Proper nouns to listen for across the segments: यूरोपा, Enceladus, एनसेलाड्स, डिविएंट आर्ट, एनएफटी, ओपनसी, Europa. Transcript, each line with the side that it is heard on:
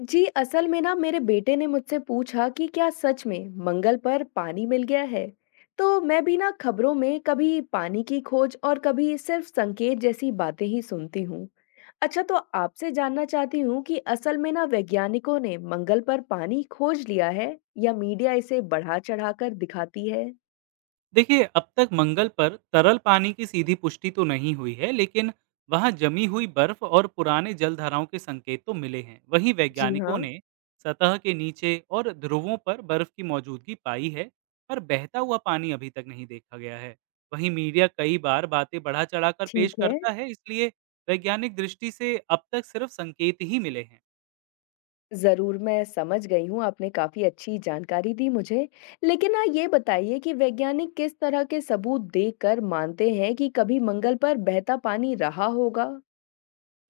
left: जी, असल में ना मेरे बेटे ने मुझसे पूछा कि क्या सच में मंगल पर पानी मिल गया है? तो मैं भी ना खबरों में कभी पानी की खोज और कभी सिर्फ संकेत जैसी बातें ही सुनती हूँ। अच्छा, तो आपसे जानना चाहती हूँ कि असल में ना वैज्ञानिकों ने मंगल पर पानी खोज लिया है या मीडिया इसे बढ़ा चढ़ाकर दिखाती है?
right: देखिए अब तक मंगल पर तरल पानी की सीधी पुष्टि तो नहीं हुई है, लेकिन वहां जमी हुई बर्फ और पुराने जल धाराओं के संकेत तो मिले हैं। वहीं
left: जी
right: वैज्ञानिकों
left: हाँ,
right: ने सतह के नीचे और ध्रुवों पर बर्फ की मौजूदगी पाई है। पर बहता हुआ पानी अभी तक नहीं देखा गया है। वहीं मीडिया कई बार बातें बढ़ा चढ़ाकर पेश
left: ठीक है।
right: करता है, इसलिए वैज्ञानिक दृष्टि से अब तक सिर्फ संकेत ही मिले हैं।
left: ज़रूर, मैं समझ गई हूँ, आपने काफ़ी अच्छी जानकारी दी मुझे। लेकिन ना ये बताइए कि वैज्ञानिक किस तरह के सबूत देकर मानते हैं कि कभी मंगल पर बहता पानी रहा होगा?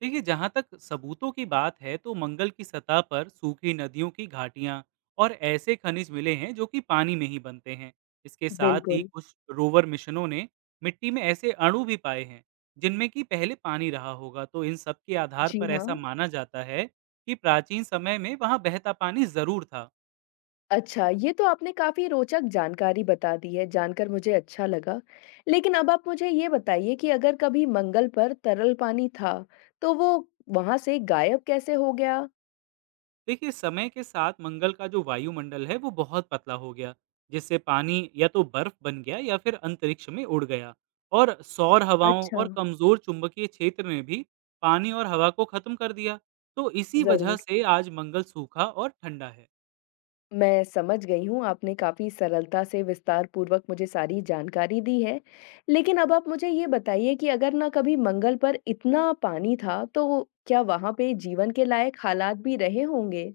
right: देखिए जहाँ तक सबूतों की बात है, तो मंगल की सतह पर सूखी नदियों की घाटियाँ और ऐसे खनिज मिले हैं जो कि पानी में ही बनते हैं। इसके साथ ही
left: बिल्कुल,
right: कुछ रोवर मिशनों ने मिट्टी में ऐसे अणु भी पाए हैं जिनमें कि पहले पानी रहा होगा। तो इन सब के आधार
left: जी
right: पर ऐसा
left: हाँ।
right: माना जाता है कि प्राचीन समय में वहाँ बहता पानी जरूर था।
left: अच्छा, ये तो आपने काफ़ी रोचक जानकारी बता दी है, जानकर मुझे अच्छा लगा। लेकिन अब आप मुझे ये बताइए कि अगर कभी मंगल पर तरल पानी था, तो वो वहाँ से गायब कैसे हो गया?
right: देखिए समय के साथ मंगल का जो वायुमंडल है वो बहुत पतला हो गया, जिससे पानी या तो बर्फ बन गया या फिर अंतरिक्ष में उड़ गया। और सौर हवाओं
left: अच्छा,
right: और कमजोर चुंबकीय क्षेत्र ने भी पानी और हवा को खत्म कर दिया। तो इसी वजह
left: ज़रूर।
right: से आज मंगल सूखा और ठंडा है।
left: मैं समझ गई हूँ, आपने काफ़ी सरलता से विस्तारपूर्वक मुझे सारी जानकारी दी है। लेकिन अब आप मुझे ये बताइए कि अगर ना कभी मंगल पर इतना पानी था, तो क्या वहाँ पे जीवन के लायक हालात भी रहे होंगे?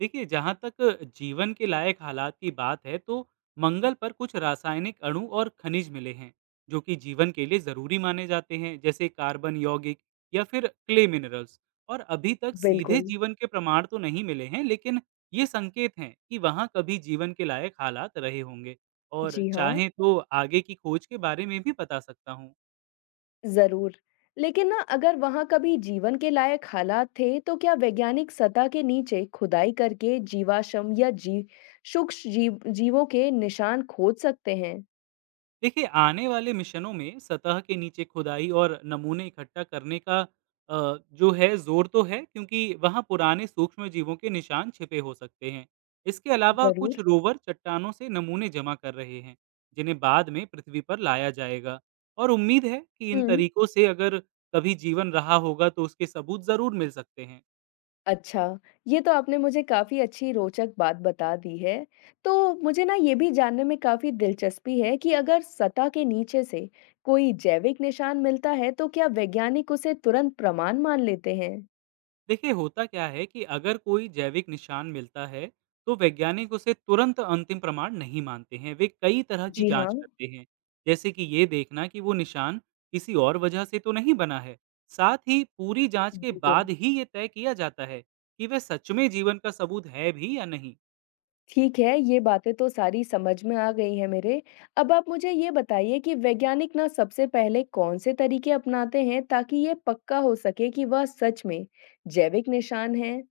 right: देखिए, जहाँ तक जीवन के लायक हालात की बात है, तो मंगल पर कुछ रासायनिक अणु और खनिज मिले हैं, जो कि जीवन के लिए ज़रूरी माने जाते हैं, जैसे कार्बन यौगिक या फिर क्ले मिनरल्स। और अभी तक सीधे
left: बिल्कुल।
right: जीवन के प्रमाण तो नहीं मिले हैं, लेकिन ये संकेत हैं कि वहाँ कभी जीवन के लायक हालात रहे होंगे। और
left: जी हाँ,
right: चाहें तो आगे की खोज के बारे में भी बता सकता हूँ।
left: ज़रूर। लेकिन ना अगर वहाँ कभी जीवन के लायक हालात थे, तो क्या वैज्ञानिक सतह के नीचे खुदाई करके जीवाश्म या सूक्ष्म जीव जीवों के निशान खोज सकते हैं?
right: देखिए, आने वाले मिशनों में सतह के नीचे खुदाई और नमूने इकट्ठा करने का जो है ज़ोर तो है, क्योंकि वहाँ पुराने सूक्ष्म जीवों के निशान छिपे हो सकते हैं। इसके अलावा कुछ
left: ज़रूर।
right: रोवर चट्टानों से नमूने जमा कर रहे हैं, जिन्हें बाद में पृथ्वी पर लाया जाएगा। और उम्मीद है कि इन
left: हुँ।
right: तरीकों से अगर कभी जीवन रहा होगा तो उसके सबूत ज़रूर मिल सकते हैं।
left: अच्छा, ये तो आपने मुझे काफ़ी अच्छी रोचक बात बता दी है। तो मुझे ना ये भी जानने में काफ़ी दिलचस्पी है कि अगर सतह के नीचे से कोई जैविक निशान मिलता है, तो क्या वैज्ञानिक उसे तुरंत प्रमाण मान लेते हैं?
right: देखिए होता क्या है कि अगर कोई जैविक निशान मिलता है तो वैज्ञानिक उसे तुरंत अंतिम प्रमाण नहीं मानते हैं। वे कई तरह की
left: जी
right: जांच
left: हाँ,
right: करते हैं, जैसे कि ये देखना कि वो निशान किसी और वजह से तो नहीं बना है। साथ ही पूरी जांच के
left: बिल्कुल।
right: बाद ही ये तय किया जाता है कि वह सच में जीवन का सबूत है भी या नहीं।
left: ठीक है, ये बातें तो सारी समझ में आ गई हैं मेरे। अब आप मुझे ये बताइए कि वैज्ञानिक ना सबसे पहले कौन-से तरीके अपनाते हैं ताकि ये पक्का हो सके कि वह सच में जैविक निशान है?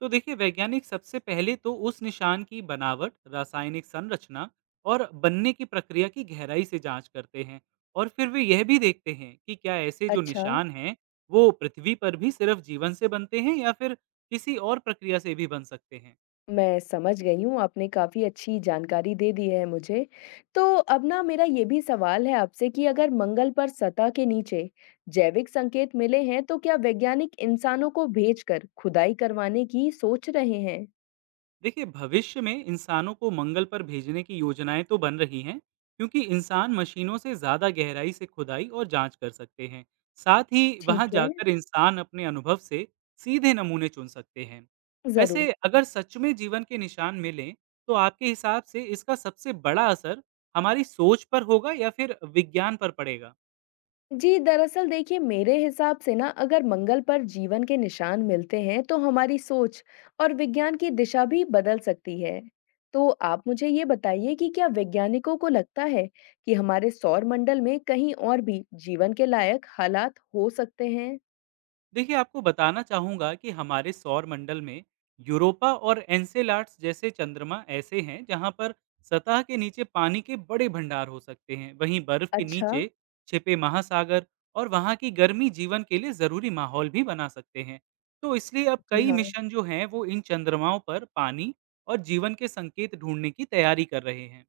right: तो देखिए वैज्ञानिक सबसे पहले तो उस निशान की बनावट, रासायनिक संरचना और बनने की प्रक्रिया की गहराई से जांच करते हैं। और फिर वे यह भी देखते हैं कि क्या ऐसे जो
left: अच्छा।
right: निशान हैं वो पृथ्वी पर भी सिर्फ जीवन से बनते हैं या फिर किसी और प्रक्रिया से भी बन सकते हैं।
left: मैं समझ गई हूँ, आपने काफ़ी अच्छी जानकारी दे दी है मुझे। तो अब ना मेरा ये भी सवाल है आपसे कि अगर मंगल पर सतह के नीचे जैविक संकेत मिले हैं, तो क्या वैज्ञानिक इंसानों को भेजकर खुदाई करवाने की सोच रहे हैं?
right: देखिए भविष्य में इंसानों को मंगल पर भेजने की योजनाएं तो बन रही हैं, क्योंकि इंसान मशीनों से ज़्यादा गहराई से खुदाई और जांच कर सकते हैं। साथ ही वहां
left: ठीक है,
right: जाकर इंसान अपने अनुभव से सीधे नमूने चुन सकते हैं।
left: ज़रूर।
right: वैसे अगर सच में जीवन के निशान मिलें तो आपके हिसाब से इसका सबसे बड़ा असर हमारी सोच पर होगा या फिर विज्ञान पर पड़ेगा?
left: जी, दरअसल देखिए मेरे हिसाब से ना अगर मंगल पर जीवन के निशान मिलते हैं तो हमारी सोच और विज्ञान की दिशा भी बदल सकती है। तो आप मुझे ये बताइए कि क्या वैज्ञानिकों को लगता है कि हमारे सौर मंडल में कहीं और भी जीवन के लायक हालात हो सकते हैं?
right: देखिए आपको बताना चाहूँगा कि हमारे सौर मंडल में यूरोपा और एनसेलाड्स जैसे चंद्रमा ऐसे हैं जहाँ पर सतह के नीचे पानी के बड़े भंडार हो सकते हैं। वहीं बर्फ के
left: अच्छा,
right: नीचे छिपे महासागर और वहाँ की गर्मी जीवन के लिए ज़रूरी माहौल भी बना सकते हैं। तो इसलिए अब
left: जी
right: कई
left: हाँ,
right: मिशन जो हैं वो इन चंद्रमाओं पर पानी और जीवन के संकेत ढूंढने की तैयारी कर रहे हैं।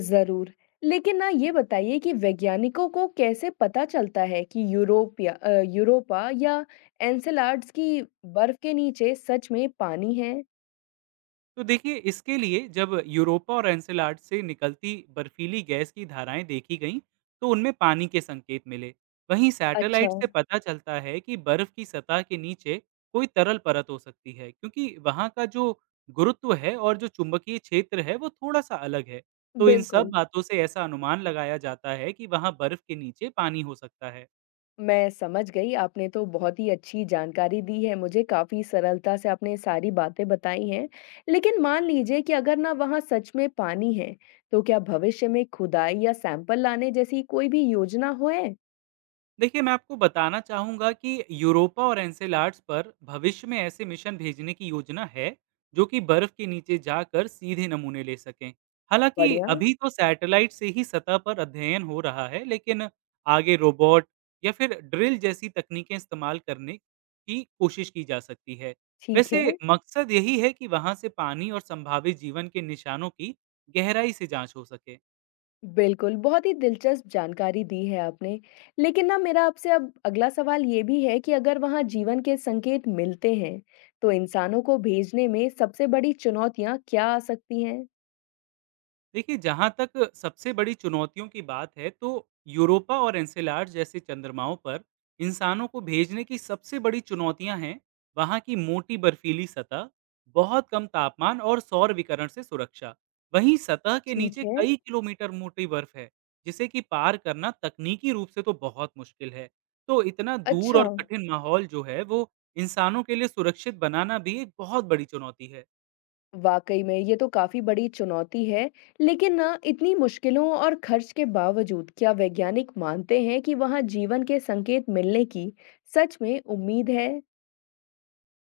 left: जरूर। लेकिन ना ये बताइए कि वैज्ञानिकों को कैसे पता चलता है कि यूरोपा या एनसेलाड्स की बर्फ के नीचे सच में पानी है?
right: तो देखिए इसके लिए जब यूरोपा और एनसेलाड से निकलती बर्फीली गैस की धाराएं देखी गईं तो उनमें पानी के संकेत मिले। वहीं
left: अच्छा,
right: सैटेलाइट से पता चलता है कि बर्फ की सतह के नीचे कोई तरल परत हो सकती है, क्योंकि वहां का जो गुरुत्व है और जो चुंबकीय क्षेत्र है वो थोड़ा सा अलग है। तो इन सब
left: बिल्कुल।
right: बातों से ऐसा अनुमान लगाया जाता है कि वहां बर्फ के नीचे पानी हो सकता है।
left: मैं समझ गई, आपने तो बहुत ही अच्छी जानकारी दी है मुझे, काफ़ी सरलता से आपने सारी बातें बताई हैं। लेकिन मान लीजिए कि अगर ना वहाँ सच में पानी है, तो क्या भविष्य में खुदाई या सैंपल लाने जैसी कोई भी योजना हो है?
right: देखिए, मैं आपको बताना चाहूँगा कि यूरोपा और एनसेलाड्स पर भविष्य में ऐसे मिशन भेजने की योजना है, जो कि बर्फ के नीचे जाकर सीधे नमूने ले सकें। हालाँकि
left: बढ़िया,
right: अभी तो सैटेलाइट से ही सतह पर अध्ययन हो रहा है, लेकिन आगे रोबोट या फिर ड्रिल जैसी तकनीकें इस्तेमाल करने की कोशिश की जा सकती है।
left: ठीक
right: वैसे
left: है।
right: मकसद यही है कि वहाँ से पानी और संभावित जीवन के निशानों की गहराई से जाँच हो सके।
left: बिल्कुल, बहुत ही दिलचस्प जानकारी दी है आपने। लेकिन ना मेरा आपसे अब अगला सवाल ये भी है कि अगर वहाँ जीवन के संकेत मिलते हैं, तो इंसानों को भेजने में सबसे बड़ी चुनौतियाँ क्या आ सकती हैं?
right: देखिए, जहाँ तक सबसे बड़ी चुनौतियों की बात है, तो यूरोपा और एनसेलाड जैसे चंद्रमाओं पर इंसानों को भेजने की सबसे बड़ी चुनौतियाँ हैं, वहाँ की मोटी बर्फीली सतह, बहुत कम तापमान और सौर विकिरण से सुरक्षा। वहीं सतह के
left: ठीक
right: नीचे
left: है।
right: कई किलोमीटर मोटी बर्फ है, जिसे कि पार करना तकनीकी रूप से तो बहुत मुश्किल है। तो इतना दूर
left: अच्छा,
right: और कठिन माहौल जो है, वो इंसानों के लिए सुरक्षित बनाना भी एक बहुत बड़ी चुनौती है।
left: वाक़ई में ये तो काफ़ी बड़ी चुनौती है। लेकिन ना इतनी मुश्किलों और खर्च के बावजूद क्या वैज्ञानिक मानते हैं कि वहाँ जीवन के संकेत मिलने की सच में उम्मीद है?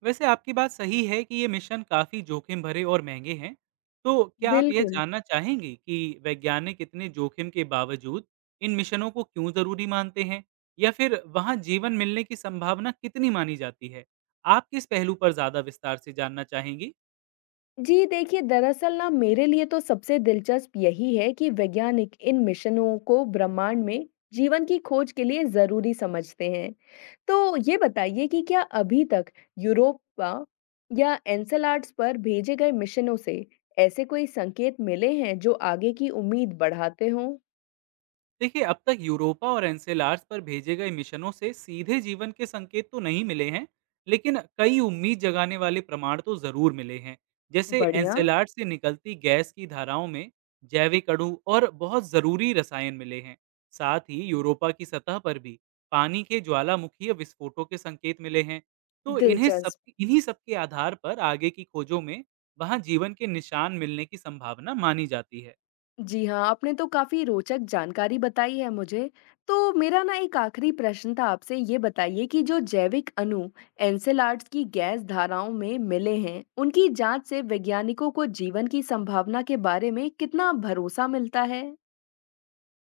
right: वैसे आपकी बात सही है कि ये मिशन काफ़ी जोखिम भरे और महंगे हैं। तो क्या आप यह
left: बिल्कुल।
right: जानना चाहेंगी कि वैज्ञानिक इतने जोखिम के बावजूद इन मिशनों को क्यों ज़रूरी मानते हैं? या फिर वहाँ जीवन मिलने की संभावना कितनी मानी जाती है? आप किस पहलू पर ज़्यादा विस्तार से जानना चाहेंगी?
left: जी देखिए दरअसल ना मेरे लिए तो सबसे दिलचस्प यही है कि वैज्ञानिक इन मिशनों को ब्रह्मांड में जीवन की खोज के लिए जरूरी समझते हैं। तो ये बताइए कि क्या अभी तक यूरोपा या एनसेलाड्स पर भेजे गए मिशनों से ऐसे कोई संकेत मिले हैं जो आगे की उम्मीद बढ़ाते हों?
right: देखिए अब तक यूरोपा और एनसेलार्स पर भेजे गए मिशनों से सीधे जीवन के संकेत तो नहीं मिले हैं, लेकिन कई उम्मीद जगाने वाले प्रमाण तो जरूर मिले हैं। जैसे
left: बढ़िया।
right: एनसेलार्स से निकलती गैस की धाराओं में जैविक अणु और बहुत जरूरी रसायन मिले हैं। साथ ही यूरोपा की सतह पर भी पानी के ज्वालामुखीय विस्फोटों के संकेत मिले हैं। तो इन्हें सब
left: दिलचस्प।
right: इन्हीं सब के आधार पर आगे की खोजों में वहां जीवन के निशान मिलने की संभावना मानी जाती है।
left: जी हाँ, आपने तो काफ़ी रोचक जानकारी बताई है मुझे। तो मेरा ना एक आखिरी प्रश्न था आपसे, ये बताइए कि जो जैविक अणु एन्सेलाड्स की गैस धाराओं में मिले हैं, उनकी जांच से वैज्ञानिकों को जीवन की संभावना के बारे में कितना भरोसा मिलता है?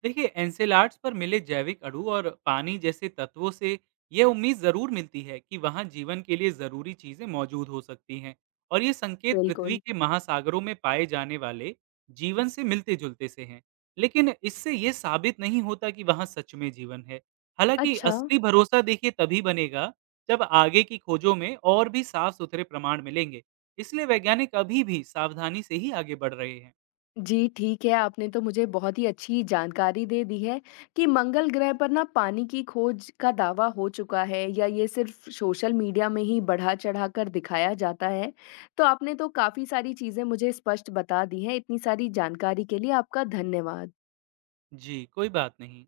right: देखिए एनसेलाड्स पर मिले जैविक अणु और पानी जैसे तत्वों से यह उम्मीद ज़रूर मिलती है कि वहाँ जीवन के लिए ज़रूरी चीज़ें मौजूद हो सकती हैं। और ये संकेत पृथ्वी
left: बिल्कुल।
right: के महासागरों में पाए जाने वाले जीवन से मिलते जुलते से हैं। लेकिन इससे ये साबित नहीं होता कि वहाँ सच में जीवन है। हालांकि
left: अच्छा
right: असली भरोसा देखिए तभी बनेगा जब आगे की खोजों में और भी साफ सुथरे प्रमाण मिलेंगे। इसलिए वैज्ञानिक अभी भी सावधानी से ही आगे बढ़ रहे हैं।
left: जी, ठीक है, आपने तो मुझे बहुत ही अच्छी जानकारी दे दी है कि मंगल ग्रह पर ना पानी की खोज का दावा हो चुका है या ये सिर्फ़ सोशल मीडिया में ही बढ़ा-चढ़ा कर दिखाया जाता है। तो आपने तो काफ़ी सारी चीज़ें मुझे स्पष्ट बता दी हैं, इतनी सारी जानकारी के लिए आपका धन्यवाद।
right: जी कोई बात नहीं।